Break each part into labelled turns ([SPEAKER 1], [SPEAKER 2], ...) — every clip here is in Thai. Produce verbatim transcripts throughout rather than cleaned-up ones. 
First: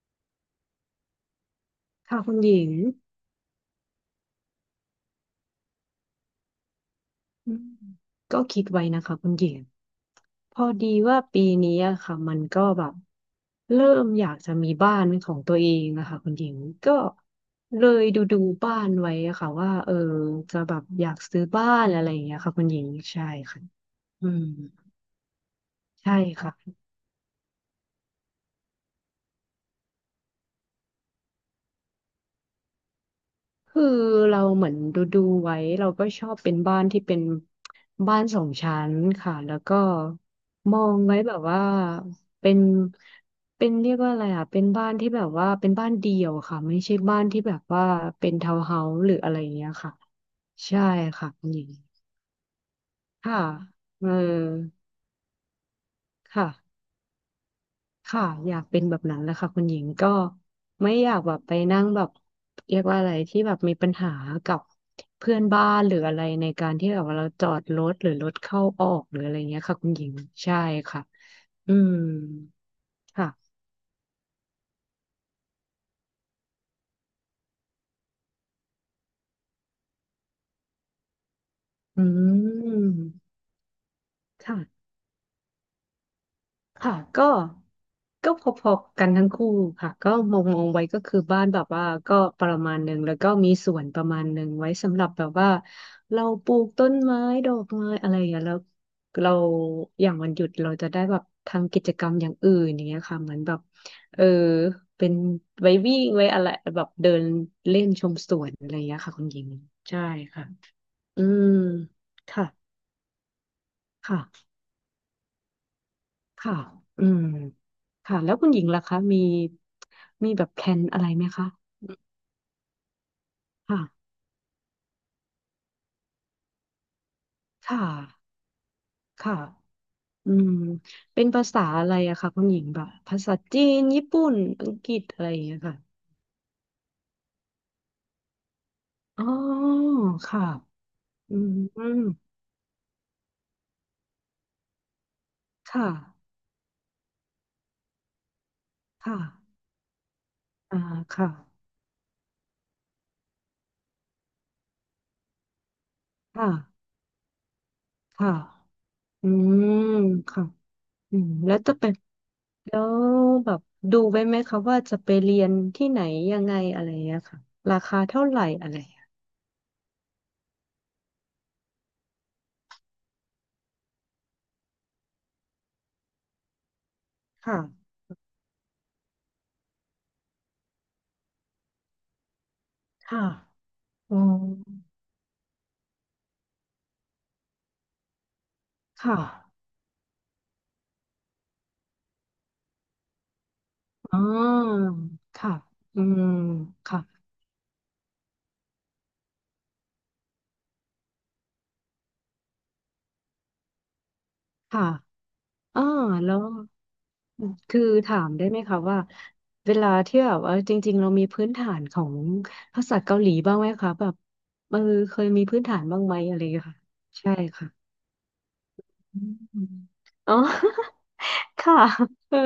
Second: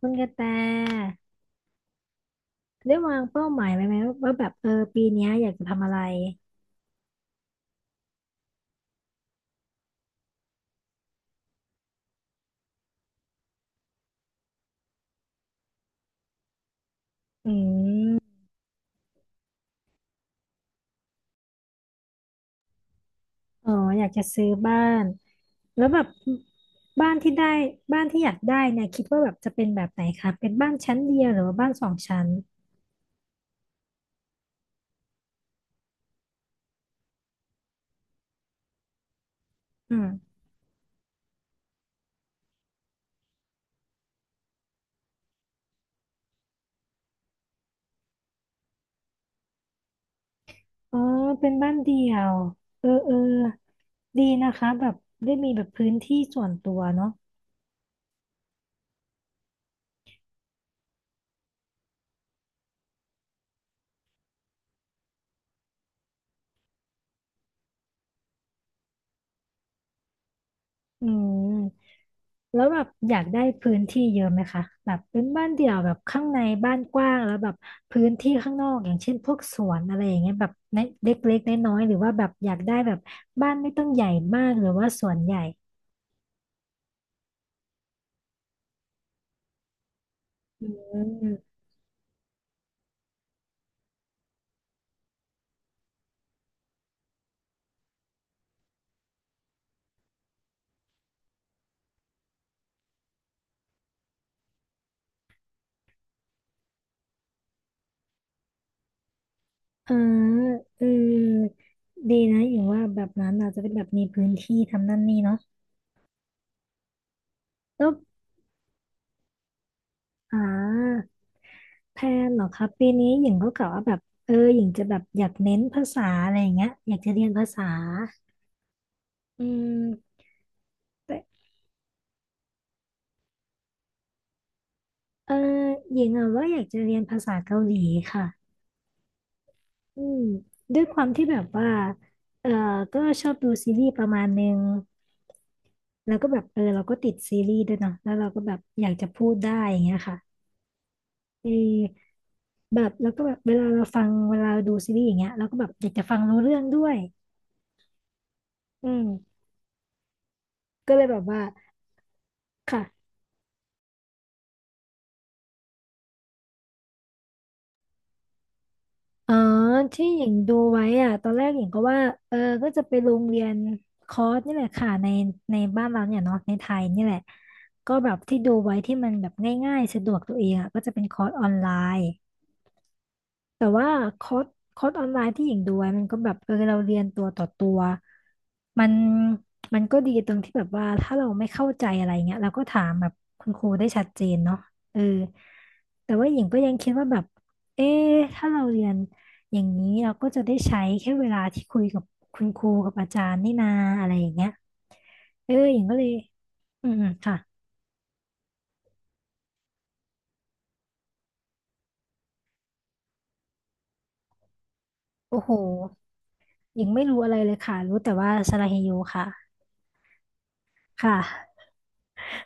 [SPEAKER 1] คุณกระแต
[SPEAKER 2] ค่ะคุณหญิง
[SPEAKER 1] ได้วางเป้าหมายไว้ไหมว่าแบบเออปีเนี้ยอยากจะทำอะไร
[SPEAKER 2] อืมก็คิดไว้นะคะคุณหญิงพอดีว่าปีนี้อะค่ะมันก็แบบเริ่มอยากจะมีบ้านเป็นของตัวเองนะคะคุณหญิงก็
[SPEAKER 1] อื
[SPEAKER 2] เลยดู
[SPEAKER 1] ม
[SPEAKER 2] ดูบ้านไว้อะค่ะว่าเออจะแบบอยากซื้อบ้านอะไรอย่างเงี้ยค่ะคุณหญิงใช่ค่ะ
[SPEAKER 1] อ๋ออยากจะ
[SPEAKER 2] อืม
[SPEAKER 1] ซื้อบ้านแล้วแบบ
[SPEAKER 2] ใช่ค่ะ
[SPEAKER 1] บ้านที่ได้บ้านที่อยากได้เนี่ยคิดว่าแบบจะเป็นแบบไหนคะเป็นบ้านชั้นเดียวหรือว่าบ้านสองชั้น
[SPEAKER 2] คือเราเหมือนดูดูไว้เราก็ชอบเป็นบ้านที่เป็นบ้านสองชั้นค่ะแล้วก็
[SPEAKER 1] อืม
[SPEAKER 2] มองไว้แบบว่าเป็นเป็นเรียกว่าอะไรอ่ะเป็นบ้านที่แบบว่าเป็นบ้านเดี่ยวค่ะไม่ใช่บ้านที่แบบว่าเป็นทาวน์เฮาส์หรืออะไรอย่างเงี้ยค่ะใช่
[SPEAKER 1] อ๋อ
[SPEAKER 2] ค่ะคุ
[SPEAKER 1] เป็
[SPEAKER 2] ณ
[SPEAKER 1] น
[SPEAKER 2] หญิง
[SPEAKER 1] บ้านเดียวเออเออ
[SPEAKER 2] ค่ะเออ
[SPEAKER 1] ดีนะคะแบบได้มีแบบพื้นที่ส่ว
[SPEAKER 2] ค่ะ
[SPEAKER 1] นตัวเนาะ
[SPEAKER 2] ค่ะอยากเป็นแบบนั้นแหละค่ะคุณหญิงก็ไม่อยากแบบไปนั่งแบบเรียกว่าอะไรที่แบบมีปัญหากับเพื่อนบ้านหรืออะไรในการที่แบบว่าเราจอดรถหรือรถเข้าออกหรืออะไรเงี้ยค่ะคุณหญิงใช่ค่ะ
[SPEAKER 1] อื
[SPEAKER 2] อืม
[SPEAKER 1] มแล้วแบบอยากได้
[SPEAKER 2] ค่ะ
[SPEAKER 1] พื้นที่เยอะไหมคะแบบเป็นบ้านเดี่ยวแบบข้างในบ้านกว้างแล้วแบบพื้นที่ข้างนอกอย่างเช่นพวกสวนอะไรอย่างเงี้ยแบบเล็กเล็กๆน้อยๆหรือ
[SPEAKER 2] อื
[SPEAKER 1] ว่าแบบอยากได้แบบ
[SPEAKER 2] ม
[SPEAKER 1] บ้านไม่ต้องใหญ่มากหรือ
[SPEAKER 2] ค่ะ
[SPEAKER 1] ว่าสวนใหญ่
[SPEAKER 2] ค่ะก็ก็พอๆกันทั้งคู่ค่ะก็มองมอ
[SPEAKER 1] อื
[SPEAKER 2] งไว้ก็คือบ้าน
[SPEAKER 1] ม
[SPEAKER 2] แบบว่าก็ประมาณหนึ่งแล้วก็มีสวนประมาณหนึ่งไว้สำหรับแบบว่าเราปลูกต้นไม้ดอกไม้อะไรอย่างเงี้ยแล้วเราอย่างวันหยุดเราจะได้แบบทำกิจกรรมอย่างอื่นอย่างเงี้ยค่ะเหมือนแบบเออเป็นไว้วิ่งไว้อะไรแบบเดินเล่นชมสวนอะไรอย่างเงี้ยค่ะคุณหญิง
[SPEAKER 1] เออ
[SPEAKER 2] ใช่ค่ะ
[SPEAKER 1] เอ
[SPEAKER 2] อืม
[SPEAKER 1] อดีนะ
[SPEAKER 2] ค่ะ
[SPEAKER 1] อย่างว่าแบบนั้นอาจจะเป็นแบบมีพื้น
[SPEAKER 2] ค่ะ
[SPEAKER 1] ที่ทำนั่นนี่เนาะ
[SPEAKER 2] ค่ะอืม
[SPEAKER 1] แล้ว
[SPEAKER 2] ค่ะแล้วคุณหญิงล่ะคะมีมี
[SPEAKER 1] อ่
[SPEAKER 2] แบบแพลนอะ
[SPEAKER 1] า
[SPEAKER 2] ไรไหมคะ
[SPEAKER 1] แพลนเหรอครับปีนี้หญิงก็กะ
[SPEAKER 2] ค่ะ
[SPEAKER 1] ว่าแบบเออหญิงจะแบบอยากเน้นภาษาอะไรอย่างเงี้ยอยากจะเรียนภาษา
[SPEAKER 2] ค่ะค่ะ
[SPEAKER 1] อืม
[SPEAKER 2] อืม
[SPEAKER 1] แต่
[SPEAKER 2] เป็นภาษาอะไรอะคะคุณหญิงแบบภาษาจีนญี่ปุ่น อังกฤษอะไร
[SPEAKER 1] เอ
[SPEAKER 2] อ
[SPEAKER 1] อ
[SPEAKER 2] ย่างเงี้ยค่ะ
[SPEAKER 1] หญิงอะว่าอยากจะเรียนภาษาเกาหลีค่ะ
[SPEAKER 2] อ๋อ
[SPEAKER 1] อืม
[SPEAKER 2] ค่ะ
[SPEAKER 1] ด้วยความที่
[SPEAKER 2] อื
[SPEAKER 1] แบบ
[SPEAKER 2] ม
[SPEAKER 1] ว่า
[SPEAKER 2] อืม
[SPEAKER 1] เออก็ชอบดูซีรีส์ประมาณนึง
[SPEAKER 2] ค่ะ
[SPEAKER 1] แล้วก็แบบเออเราก็ติดซีรีส์ด้วยเนาะแล้วเราก็แบบอยากจะ
[SPEAKER 2] ค่ะ
[SPEAKER 1] พูดได้อย่างเงี้ยค่ะ
[SPEAKER 2] อ่าค่ะ
[SPEAKER 1] เออแบบแล้วก็แบบเวลาเราฟังเวลาเราดูซีรีส์อย่างเงี้ยเราก็แบบอยากจะฟังรู้
[SPEAKER 2] ค่ะ
[SPEAKER 1] เรื่องด้วย
[SPEAKER 2] ค่ะ
[SPEAKER 1] อื
[SPEAKER 2] อื
[SPEAKER 1] ม
[SPEAKER 2] มค่ะ
[SPEAKER 1] ก็เลยแบ
[SPEAKER 2] อื
[SPEAKER 1] บ
[SPEAKER 2] ม
[SPEAKER 1] ว่า
[SPEAKER 2] แล้วจะเป็นแล้ว
[SPEAKER 1] ค่ะ
[SPEAKER 2] แบบดูไว้ไหมคะว่าจะไปเรียนที่ไหนยังไงอะไรอย่างเงี้ยค่ะราคาเท่าไหร่อะไรอย่างเงี้ย
[SPEAKER 1] อ๋อที่หญิงดูไว้อ่ะตอนแรกหญิงก็ว่าเออก็จะไปโรงเรียนคอร์สนี่แหละค่ะในในบ้านเราเนี่ยเนาะในไทยนี่แหละ
[SPEAKER 2] ค่ะ
[SPEAKER 1] ก็แบบที่ดูไว้ที่มันแบบง่ายๆ สะดวกตัวเองอ่ะก็จะเป็นคอร์สออนไลน์
[SPEAKER 2] ค่ะ
[SPEAKER 1] แต่ว่า
[SPEAKER 2] อื
[SPEAKER 1] ค
[SPEAKER 2] ม
[SPEAKER 1] อร์สคอร์สออนไลน์ที่หญิงดูไว้มันก็แบบเออเราเรียนตัวต่อตัวมัน
[SPEAKER 2] ค่ะ
[SPEAKER 1] มันก็ดีตรงที่แบบว่าถ้าเราไม่เข้าใจอะไรเงี้ยเราก็ถามแบบคุณครูได้ชัด
[SPEAKER 2] อ่
[SPEAKER 1] เจนเนาะ
[SPEAKER 2] า
[SPEAKER 1] เออ
[SPEAKER 2] ค่ะอื
[SPEAKER 1] แต่
[SPEAKER 2] ม
[SPEAKER 1] ว่าหญิงก็ยังคิด
[SPEAKER 2] ค่ะ
[SPEAKER 1] ว่าแบบเอ๊ะถ้าเราเรียนอย่างนี้เราก็จะได้ใช้แค่เวลาที่คุยกับคุณครูกับอาจารย์นี่นาอะไรอย่างเงี้ย
[SPEAKER 2] ค่ะ
[SPEAKER 1] เออหญิ
[SPEAKER 2] อ่า
[SPEAKER 1] งก็เลย
[SPEAKER 2] แล้ว
[SPEAKER 1] อืมค่ะ
[SPEAKER 2] คือถามได้ไหมคะว่าเวลาที่แบบว่าจริงๆเรามีพื้นฐานของภาษาเกาหลีบ้างไหมคะแบบเออเคย
[SPEAKER 1] โอ้
[SPEAKER 2] มี
[SPEAKER 1] โห
[SPEAKER 2] พื้นฐานบ้างไหมอะไรอย่างเงี้ย
[SPEAKER 1] ห
[SPEAKER 2] ค่ะ
[SPEAKER 1] ญิงไม่รู้อะ
[SPEAKER 2] ใช่
[SPEAKER 1] ไรเลยค่ะ
[SPEAKER 2] ค่ะ
[SPEAKER 1] รู้แต่ว่าสระเฮโย
[SPEAKER 2] อื
[SPEAKER 1] ค่ะ
[SPEAKER 2] มอ๋อ
[SPEAKER 1] ค่ะ
[SPEAKER 2] ค่ะ เออ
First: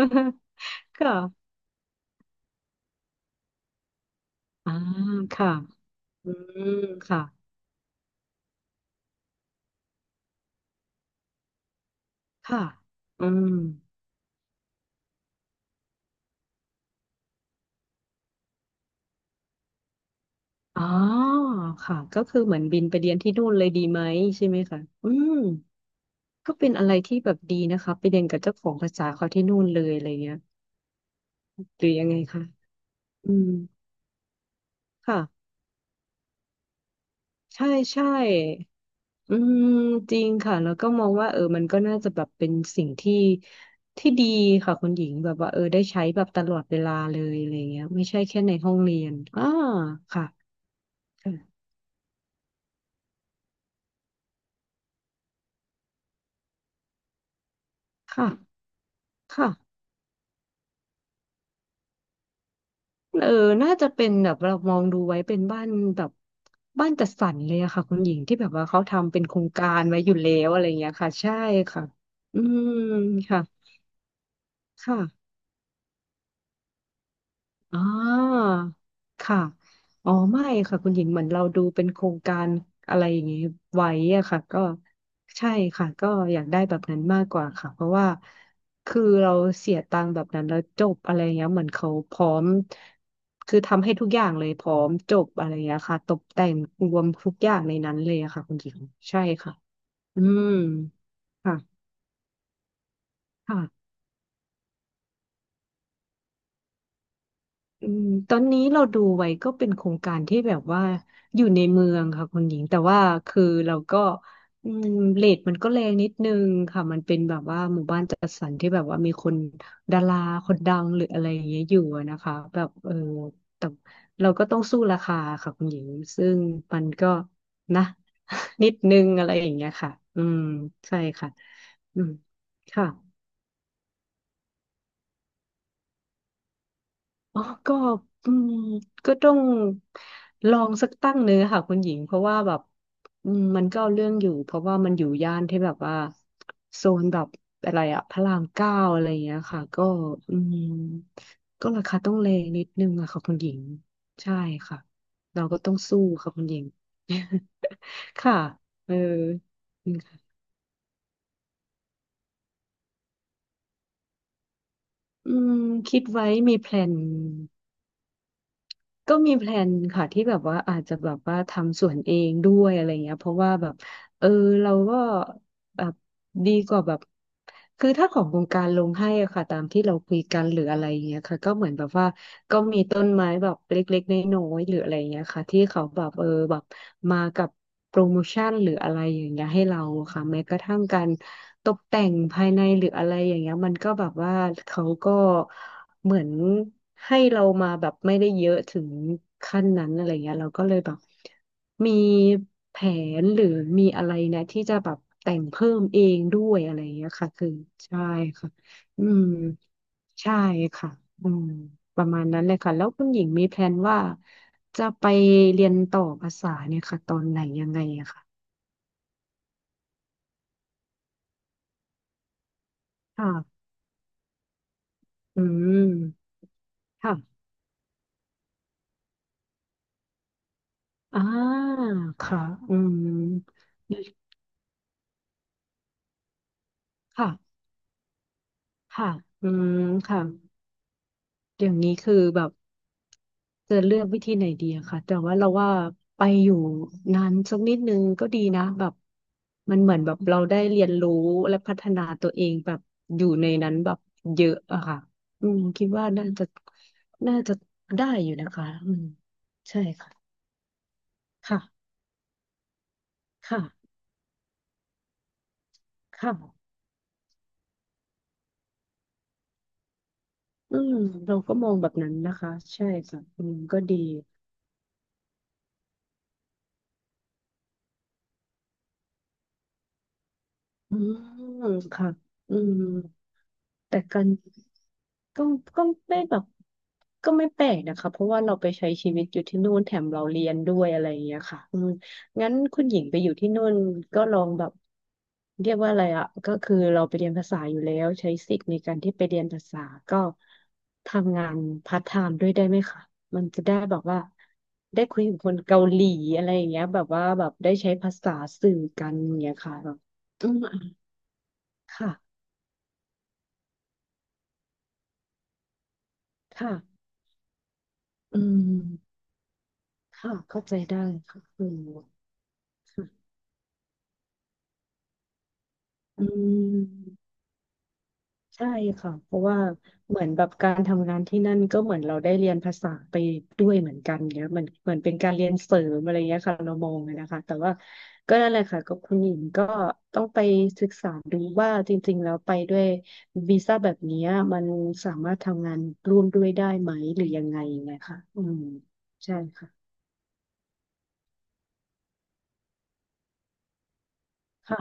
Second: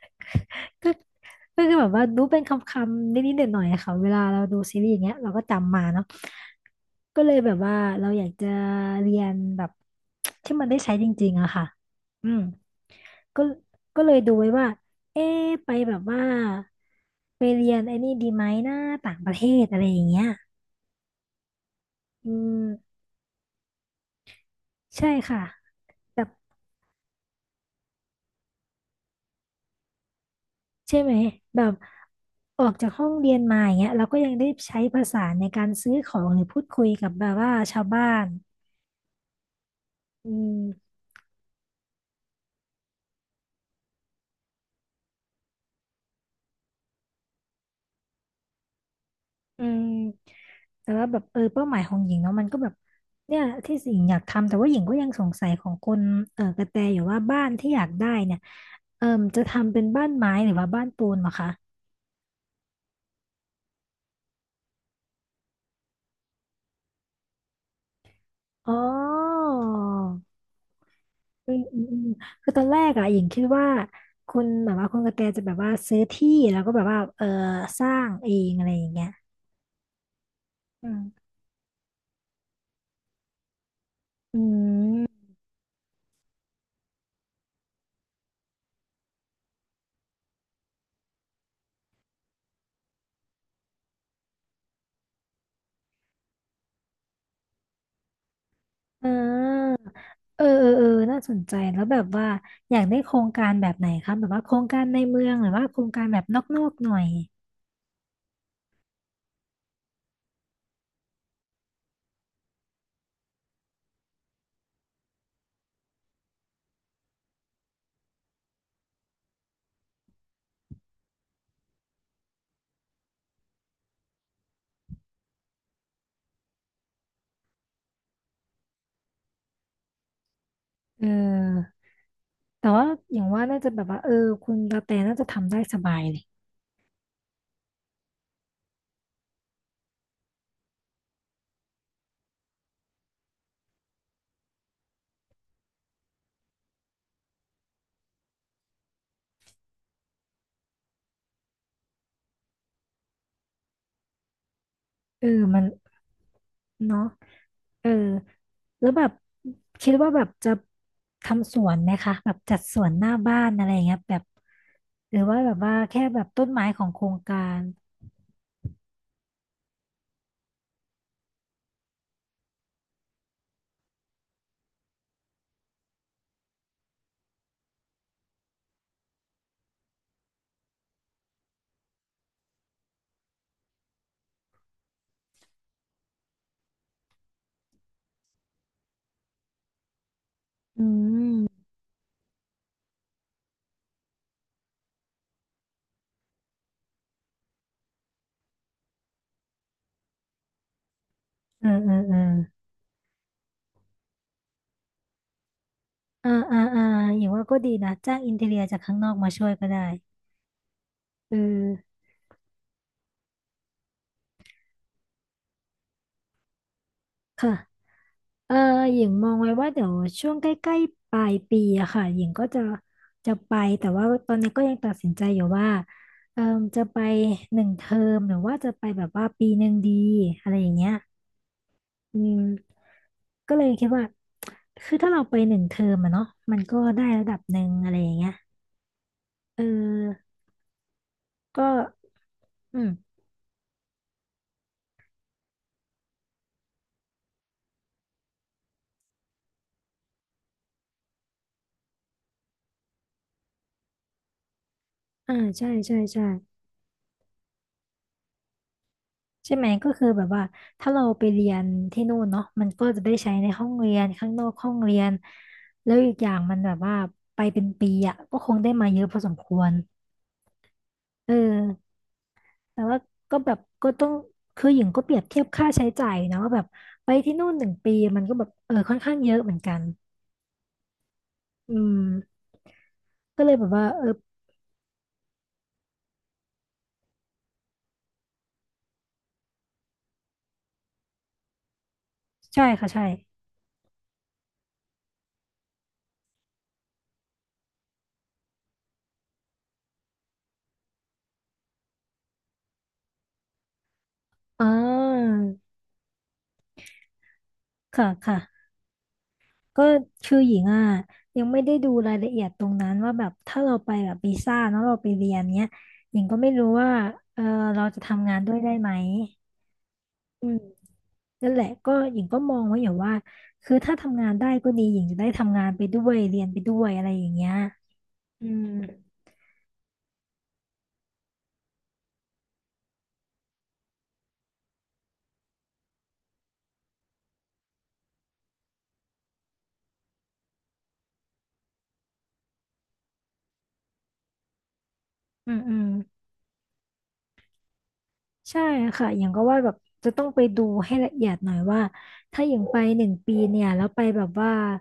[SPEAKER 1] ก็
[SPEAKER 2] ค่ะ
[SPEAKER 1] ก็คือแบบว่ารู้เป็นคำๆนิดๆหน่อยๆอะค่ะเวลาเราดู
[SPEAKER 2] อ่า
[SPEAKER 1] ซีรีส์อย่างเงี้ยเราก็
[SPEAKER 2] ค่ะ
[SPEAKER 1] จำมาเนาะ
[SPEAKER 2] อืมค่ะ
[SPEAKER 1] ก็เลยแบบว่าเราอยากจะเรียนแบบที่มันได้ใช้จริงๆอะค่ะอืม
[SPEAKER 2] ค่ะอื
[SPEAKER 1] ก็
[SPEAKER 2] ม
[SPEAKER 1] ก็เลยดูไว้ว่าเอ๊ะไปแบบว่าไปเรียนไอ้นี่ดีไหมนะต่างประเทศอะไรอย่างเงี้ย
[SPEAKER 2] อ๋อค่ะก็
[SPEAKER 1] อื
[SPEAKER 2] คือเหมือนบินไป
[SPEAKER 1] ม
[SPEAKER 2] เรียนที่นู่นเลยดีไหมใช่ไหมคะ
[SPEAKER 1] ใช่
[SPEAKER 2] อืม
[SPEAKER 1] ค่ะแบบ
[SPEAKER 2] ก็เป็นอะไรที่แบบดีนะคะไปเรียนกับเจ้าของภาษาเขาที่นู่นเลยอะไรเงี้ย
[SPEAKER 1] ใช่ไหมแบบ
[SPEAKER 2] หรือยังไงคะ
[SPEAKER 1] ออกจากห้อง
[SPEAKER 2] อื
[SPEAKER 1] เรียน
[SPEAKER 2] ม
[SPEAKER 1] มาอย่างเงี้ยเราก็ยังได้ใช้ภาษา
[SPEAKER 2] ค่ะ
[SPEAKER 1] ในการซื้อของหรือพูดคุยกับแบบว่า
[SPEAKER 2] ใช่
[SPEAKER 1] ชาวบ้า
[SPEAKER 2] ใช่
[SPEAKER 1] น
[SPEAKER 2] อืมจริ
[SPEAKER 1] อื
[SPEAKER 2] งค่ะ
[SPEAKER 1] ม
[SPEAKER 2] แล้วก็มองว่าเออมันก็น่าจะแบบเป็นสิ่งที่ที่ดีค่ะคุณหญิงแบบว่าเออได้ใช้แบบตลอดเวลาเลยอะไรเงี้ยไม่ใช่แค่ในห้องเรียนอ่า
[SPEAKER 1] อืม
[SPEAKER 2] ค่ะ
[SPEAKER 1] แต่ว่าแบบ
[SPEAKER 2] ค่ะ
[SPEAKER 1] เออเป้าหมายของหญิงเนาะมันก็แบบเนี่ยที่หญิงอยากทำแต่ว่าหญิงก็ยังสงสัยของคนเออกระแตอยู่ว่าบ้านที่อยากได้เนี่ยเออจะ
[SPEAKER 2] ค่ะ
[SPEAKER 1] ทำเป็นบ้านไม้หรือว่าบ้านปูนเหรอคะ
[SPEAKER 2] เออ น่าจะเป็นแบบเรามองดูไว้เป็นบ้านแบบบ้านจัดสรรเลยอะค่ะคุณหญิงที่แบบว่า
[SPEAKER 1] อ๋อ
[SPEAKER 2] เขาทำเป็นโครงการไว้อยู่แล้วอะไรอย่างเงี้ยค่ะใช่
[SPEAKER 1] อืมอื
[SPEAKER 2] ค่ะ
[SPEAKER 1] มอืม
[SPEAKER 2] อื
[SPEAKER 1] คือต
[SPEAKER 2] ม
[SPEAKER 1] อนแรกอะหญิงคิ
[SPEAKER 2] ค่ะ
[SPEAKER 1] ดว่าคุณแบบว่าคุณกระแต
[SPEAKER 2] ค่ะ
[SPEAKER 1] จะแบบว่าซื้อที่แล้วก็แบบว่าเออ
[SPEAKER 2] อ่
[SPEAKER 1] สร้างเอ
[SPEAKER 2] า
[SPEAKER 1] งอะไรอย่างเงี้ย
[SPEAKER 2] ค่ะอ๋อไม่ค่ะ
[SPEAKER 1] อื
[SPEAKER 2] คุณหญิงเหมือ
[SPEAKER 1] ม
[SPEAKER 2] นเราดูเป็นโครงการอะไรอย่างนี้ไว้อะค่ะ
[SPEAKER 1] อื
[SPEAKER 2] ก็
[SPEAKER 1] ม
[SPEAKER 2] ใช่ค่ะก็อยากได้แบบนั้นมากกว่าค่ะเพราะว่าคือเราเสียตังค์แบบนั้นแล้วจบอะไรเงี้ยเหมือนเขาพร้อมคือทำให้ทุกอย่างเลยพร้อมจบอะไรเงี้ยค่ะตกแต่งรวมทุกอย่างในนั้นเลยอะค่ะคุณหญิง
[SPEAKER 1] อ่
[SPEAKER 2] ใช่ค่ะ
[SPEAKER 1] า
[SPEAKER 2] อื
[SPEAKER 1] เออ
[SPEAKER 2] ม
[SPEAKER 1] เออเออน่าสนใจ
[SPEAKER 2] ค่ะ
[SPEAKER 1] แล้วแบบว่าอยากได้โครงการแบบไหน
[SPEAKER 2] ค่ะ
[SPEAKER 1] คะแบบว่าโครงการในเมืองหรือว่าโครงการแบบนอกๆหน่อย
[SPEAKER 2] อืมตอนนี้เราดูไว้ก็เป็นโครงการที่แบบว่าอยู่ในเมืองค่ะคุณหญิงแต่ว่าคือเราก็อืมเรทมันก็แรงนิดนึงค่ะมันเป็นแบบว่าหมู่บ้านจัดสรรที่แบบว่ามีคนดาราคนดังหรืออะไรอย่างเงี้ยอยู่อะนะคะแบบเออแต่เราก็ต้องสู้ราคาค่ะคุณหญิงซึ่งมันก็นะ นิดนึงอะไรอย่างเงี้ยค่ะอืมใช่
[SPEAKER 1] เอ
[SPEAKER 2] ค่ะ
[SPEAKER 1] อ
[SPEAKER 2] อืม
[SPEAKER 1] แต่
[SPEAKER 2] ค่ะ
[SPEAKER 1] ว่าอย่างว่าน่าจะแบบว่าเออคุณกระแตน่าจะทำได้สบายเลย
[SPEAKER 2] อ๋อก็อืมก็ต้องลองสักตั้งหนึ่งอะค่ะคุณหญิง เพราะว่าแบบอืมมันก็เอาเรื่องอยู่เพราะว่ามันอยู่ย่านที่แบบว่าโซนแบบอะไรอะพระรามเก้าอะไรอย่างเงี้ยค่ะก็อืมก็ราคาต้องแรงนิดนึงอะค่ะคุณหญิง ใช่ค่ะ
[SPEAKER 1] เออ
[SPEAKER 2] เราก็
[SPEAKER 1] มัน
[SPEAKER 2] ต้องสู้ค่ะคุณหญิง
[SPEAKER 1] เนาะ เออ
[SPEAKER 2] ค่ะ
[SPEAKER 1] แล้ว
[SPEAKER 2] เออ
[SPEAKER 1] แบบคิดว่าแบบจะทำสวนไหมคะแบบจัดสวนหน้าบ้านอะไรอย่างเงี้ยแบบหรือ
[SPEAKER 2] อื
[SPEAKER 1] ว่าแบบ
[SPEAKER 2] ม
[SPEAKER 1] ว่า
[SPEAKER 2] คิ
[SPEAKER 1] แค่
[SPEAKER 2] ด
[SPEAKER 1] แบบ
[SPEAKER 2] ไว้
[SPEAKER 1] ต้น
[SPEAKER 2] มี
[SPEAKER 1] ไม้
[SPEAKER 2] แพล
[SPEAKER 1] ของ
[SPEAKER 2] น
[SPEAKER 1] โครงการ
[SPEAKER 2] ก็มีแพลนค่ะที่แบบว่าอาจจะแบบว่าทำสวนเองด้วยอะไรเงี้ยเพราะว่าแบบ เออเราก็แบบดีกว่าแบบคือถ้าของวงการลงให้อะค่ะตามที่เราคุยกันหรืออะไรอย่างเงี้ยค่ะก็เหมือนแบบว่าก็มีต้นไม้แบบเล็กๆน้อยๆหรืออะไรอย่างเงี้ยค่ะที่เขาแบบเออแบบมากับโปรโมชั่นหรืออะไรอย่างเงี้ยให้เราอะค่ะแม้กระทั่ง
[SPEAKER 1] อื
[SPEAKER 2] การต
[SPEAKER 1] ม
[SPEAKER 2] กแต่งภายในหรืออะไรอย่างเงี้ยมันก็แบบว่าเขาก็เหมือนให้เรามาแบบไม่ได้เยอะถึงขั้นนั้นอะไรเงี้ยเราก็เลยแบบ
[SPEAKER 1] เออเอ
[SPEAKER 2] มี
[SPEAKER 1] อเออ
[SPEAKER 2] แผนหรือมีอะไรนะที่จะแบบแต่งเพิ่มเอง
[SPEAKER 1] อ่า
[SPEAKER 2] ด้ว
[SPEAKER 1] อ่า
[SPEAKER 2] ยอะไร
[SPEAKER 1] อ่า
[SPEAKER 2] อย่างเงี้ย
[SPEAKER 1] อย่า
[SPEAKER 2] ค่ะ
[SPEAKER 1] งว่า
[SPEAKER 2] คือ
[SPEAKER 1] ก็ดีนะ
[SPEAKER 2] ใช่
[SPEAKER 1] จ้างอินที
[SPEAKER 2] ค่ะ
[SPEAKER 1] เรียจากข้าง
[SPEAKER 2] อื
[SPEAKER 1] นอก
[SPEAKER 2] ม
[SPEAKER 1] มาช่วยก็ได้
[SPEAKER 2] ใช่ค่ะอื
[SPEAKER 1] เออ
[SPEAKER 2] มประมาณนั้นเลยค่ะแล้วคุณหญิงมีแพลนว่าจะไปเรียนต่อภาษาเนี่ยค่ะตอนไหน
[SPEAKER 1] ค่ะ
[SPEAKER 2] ยังไงอะค่ะ
[SPEAKER 1] เออหญิงมองไว้ว่าเดี๋ยวช่วงใกล้ๆปลายปีอะค่ะหญิงก็จะจะไป
[SPEAKER 2] ค่ะ
[SPEAKER 1] แต่ว่าตอนนี้ก็ยังตัดสินใจอ
[SPEAKER 2] อื
[SPEAKER 1] ยู่ว่า
[SPEAKER 2] ม
[SPEAKER 1] เออจะไป
[SPEAKER 2] ค่ะ
[SPEAKER 1] หนึ่งเทอมหรือว่าจะไปแบบว่าปีหนึ่งดีอะไรอย่างเงี้ย
[SPEAKER 2] อ่า
[SPEAKER 1] อื
[SPEAKER 2] ค่ะ
[SPEAKER 1] ม
[SPEAKER 2] อืม
[SPEAKER 1] ก็เลยคิดว่าคือถ้าเราไปหนึ่งเทอมอะเนาะมันก็ได้ระ
[SPEAKER 2] ค่ะ
[SPEAKER 1] ดับหนึ่งอะไรอย่างเงี้ย
[SPEAKER 2] ค่ะอื
[SPEAKER 1] เ
[SPEAKER 2] มค่ะ
[SPEAKER 1] ออก็
[SPEAKER 2] อย่างนี้คือแบบ
[SPEAKER 1] อืม
[SPEAKER 2] จะเลือกวิธีไหนดีอะค่ะแต่ว่าเราว่าไปอยู่นานสักนิดนึงก็ดีนะแบบมันเหมือนแบบเราได้เรียนรู้และพัฒนาตัวเองแบบอยู่ในนั้นแบบเยอะอะค่ะ
[SPEAKER 1] อ่า
[SPEAKER 2] อืม
[SPEAKER 1] ใช่
[SPEAKER 2] คิด
[SPEAKER 1] ใช่
[SPEAKER 2] ว่า
[SPEAKER 1] ใช่
[SPEAKER 2] น่าจะน่าจะได้อยู่นะคะอืม
[SPEAKER 1] ใช่ไหม
[SPEAKER 2] ใช่
[SPEAKER 1] ก็คือแบบ
[SPEAKER 2] ค่ะ
[SPEAKER 1] ว่าถ้าเราไปเรีย
[SPEAKER 2] ค่ะ
[SPEAKER 1] นที่นู่นเนาะมันก็จะได้ใช้ในห้อง
[SPEAKER 2] ค่ะ
[SPEAKER 1] เรียนข้างนอกห้องเรียนแล้วอีก
[SPEAKER 2] ค
[SPEAKER 1] อย่างมันแบ
[SPEAKER 2] ่ะ
[SPEAKER 1] บว่าไปเป็นปีอ่ะก็คงได้มาเยอะพอสมควร
[SPEAKER 2] อืม
[SPEAKER 1] เ
[SPEAKER 2] เราก็มองแบ
[SPEAKER 1] ออ
[SPEAKER 2] บนั้นนะคะ
[SPEAKER 1] แต่
[SPEAKER 2] ใช่
[SPEAKER 1] ว่า
[SPEAKER 2] ค่ะ
[SPEAKER 1] ก็
[SPEAKER 2] อื
[SPEAKER 1] แบ
[SPEAKER 2] ม
[SPEAKER 1] บ
[SPEAKER 2] ก็
[SPEAKER 1] ก็
[SPEAKER 2] ดี
[SPEAKER 1] ต้องคือหญิงก็เปรียบเทียบค่าใช้จ่ายนะว่าแบบไปที่นู่นหนึ่งปีมันก็แบบเออค่อนข้างเยอะเหมือนกัน
[SPEAKER 2] อืม
[SPEAKER 1] อื
[SPEAKER 2] ค่ะ
[SPEAKER 1] ม
[SPEAKER 2] อืม
[SPEAKER 1] ก็เลยแบบว่า
[SPEAKER 2] แต่
[SPEAKER 1] เออ
[SPEAKER 2] กัก็ก็ไม่แบบก็ไม่แปลกนะคะเพราะว่าเราไปใช้ชีวิตอยู่ที่นู่นแถมเราเรียนด้วยอะไรอย่างเงี้ยค่ะอืมงั้น
[SPEAKER 1] ใช่
[SPEAKER 2] คุณ
[SPEAKER 1] ค่ะ
[SPEAKER 2] หญิ
[SPEAKER 1] ใช่
[SPEAKER 2] งไปอยู่ที่นู่นก็ลองแบบเรียกว่าอะไรอ่ะก็คือเราไปเรียนภาษาอยู่แล้วใช้สิทธิ์ในการที่ไปเรียนภาษาก็ทำงานพาร์ทไทม์ด้วยได้ไหมคะมันจะได้แบบว่า
[SPEAKER 1] อ่
[SPEAKER 2] ได้คุย
[SPEAKER 1] า
[SPEAKER 2] กับคนเกาหลีอะไรอย่างเงี้ยแบบว่าแบบได้ใช้
[SPEAKER 1] ค่ะ
[SPEAKER 2] ภาษา
[SPEAKER 1] ค่ะ
[SPEAKER 2] สื่อกันอย่างเงี้ยค่ะ
[SPEAKER 1] ก็
[SPEAKER 2] แบบ
[SPEAKER 1] คือ
[SPEAKER 2] อื
[SPEAKER 1] หญิงอ่ะ
[SPEAKER 2] ม
[SPEAKER 1] ยังไม่ได้ดู
[SPEAKER 2] ค่ะ
[SPEAKER 1] รายละเอียดตรงนั้นว่าแบบถ้าเราไปแบบวีซ่าเนาะเราไปเรียนเนี้ยหญิงก็ไม่รู้
[SPEAKER 2] ค่ะ
[SPEAKER 1] ว่าเออเราจะทำงา
[SPEAKER 2] อื
[SPEAKER 1] นด้วยได้ไหม
[SPEAKER 2] ม ค่ะ
[SPEAKER 1] อืม
[SPEAKER 2] เข้าใจได้ค่ะ
[SPEAKER 1] นั่นแหละ
[SPEAKER 2] อืม
[SPEAKER 1] ก็หญิงก็มองไว้อยู่ว่า
[SPEAKER 2] ค่ะ
[SPEAKER 1] คือถ้าทำงานได้ก็ดีหญิงจะได้ทำงานไปด้วย
[SPEAKER 2] อื
[SPEAKER 1] เรียนไปด้วยอะไร
[SPEAKER 2] ม
[SPEAKER 1] อย่างเงี้ยอืม
[SPEAKER 2] ใช่ค่ะเพราะว่าเหมือนแบบการทำงานที่นั่นก็เหมือนเราได้เรียนภาษาไปด้วยเหมือนกันเนี้ยเหมือนเหมือนเป็นการเรียนเสริมอะไรเงี้ยค่ะเรามองเลยนะคะแต่ว่าก็นั่นแหละค่ะก็คุณหญิงก็ต้องไปศึกษาดูว่าจริงๆแล้วไปด้วยวีซ่าแบบเนี้ยมันสามารถ
[SPEAKER 1] อืม
[SPEAKER 2] ทำ
[SPEAKER 1] อื
[SPEAKER 2] งาน
[SPEAKER 1] ม
[SPEAKER 2] ร่วมด้วยได้ไหมหรือยังไงไงค่ะอืม
[SPEAKER 1] ใช่ค่ะอย่าง
[SPEAKER 2] ใช่
[SPEAKER 1] ก็ว่าแบบ
[SPEAKER 2] ค่ะ
[SPEAKER 1] จะต้องไปดูให้ละเอียดหน่อยว่าถ้าอย่างไปหนึ่งปีเนี่ยแล้วไปแบบว่า
[SPEAKER 2] ค่ะ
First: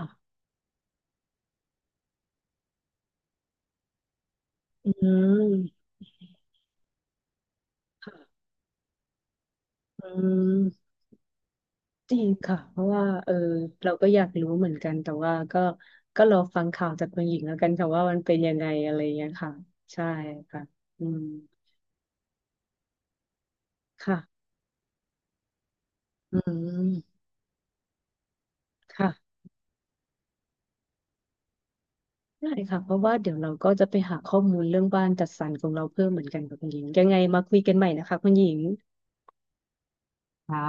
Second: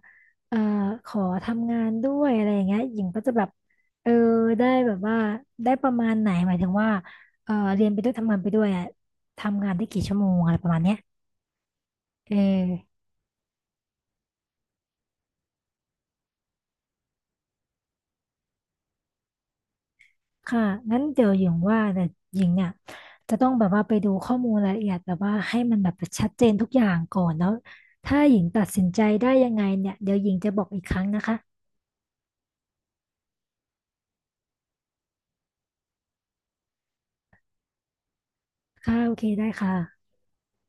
[SPEAKER 1] เอ่อขอทำงานด้วยอะไรอย่างเงี้ยหญิงก็จะแบบเออได้
[SPEAKER 2] อื
[SPEAKER 1] แบบว่าได้ป
[SPEAKER 2] ม
[SPEAKER 1] ระมาณไหนหมายถึงว่าเออเรียนไปด้วยทำงา
[SPEAKER 2] ค่ะ
[SPEAKER 1] นไปด้วยอะทำงานได้กี่
[SPEAKER 2] อ
[SPEAKER 1] ชั่วโมงอะไรป
[SPEAKER 2] ื
[SPEAKER 1] ระมาณ
[SPEAKER 2] ม
[SPEAKER 1] เนี้ย
[SPEAKER 2] จริง
[SPEAKER 1] เอ
[SPEAKER 2] ค่ะเพราะ
[SPEAKER 1] อ
[SPEAKER 2] ว่าเออเราก็อยากรู้เหมือนกันแต่ว่าก็ก็รอฟังข่าวจากคุณหญิงแล้วกันค่ะว่ามันเป็นยังไงอะไรอย่างเงี้ยค่ะใช่
[SPEAKER 1] ค่ะ
[SPEAKER 2] ค่ะ
[SPEAKER 1] งั้น
[SPEAKER 2] อืม
[SPEAKER 1] เดี๋ยวหญิงว่าแต่หญิงเนี่ยจะต้องแบบว่าไปดูข้อ
[SPEAKER 2] ค่ะ
[SPEAKER 1] มูลรายละเอียดแบบว่าให้มันแบบชัด
[SPEAKER 2] อื
[SPEAKER 1] เจนทุกอย่าง
[SPEAKER 2] ม
[SPEAKER 1] ก่อนแล้วถ้าหญิงตัดสินใจ
[SPEAKER 2] ค่ะ
[SPEAKER 1] ได้ยังไงเนี่ยเดี๋ยวหญิงจะบอกอีกครั้งนะคะ
[SPEAKER 2] ได้ค่ะเพราะว่าเดี๋ยวเราก็จะไปหาข้อมูลเรื่องบ้านจัดสรรของเราเพิ่มเหมือนกันค่ะคุณหญิงยังไงมาคุยกันใหม่นะคะคุณหญิง
[SPEAKER 1] ค่ะโอเคได้ค่ะ
[SPEAKER 2] ค่ะ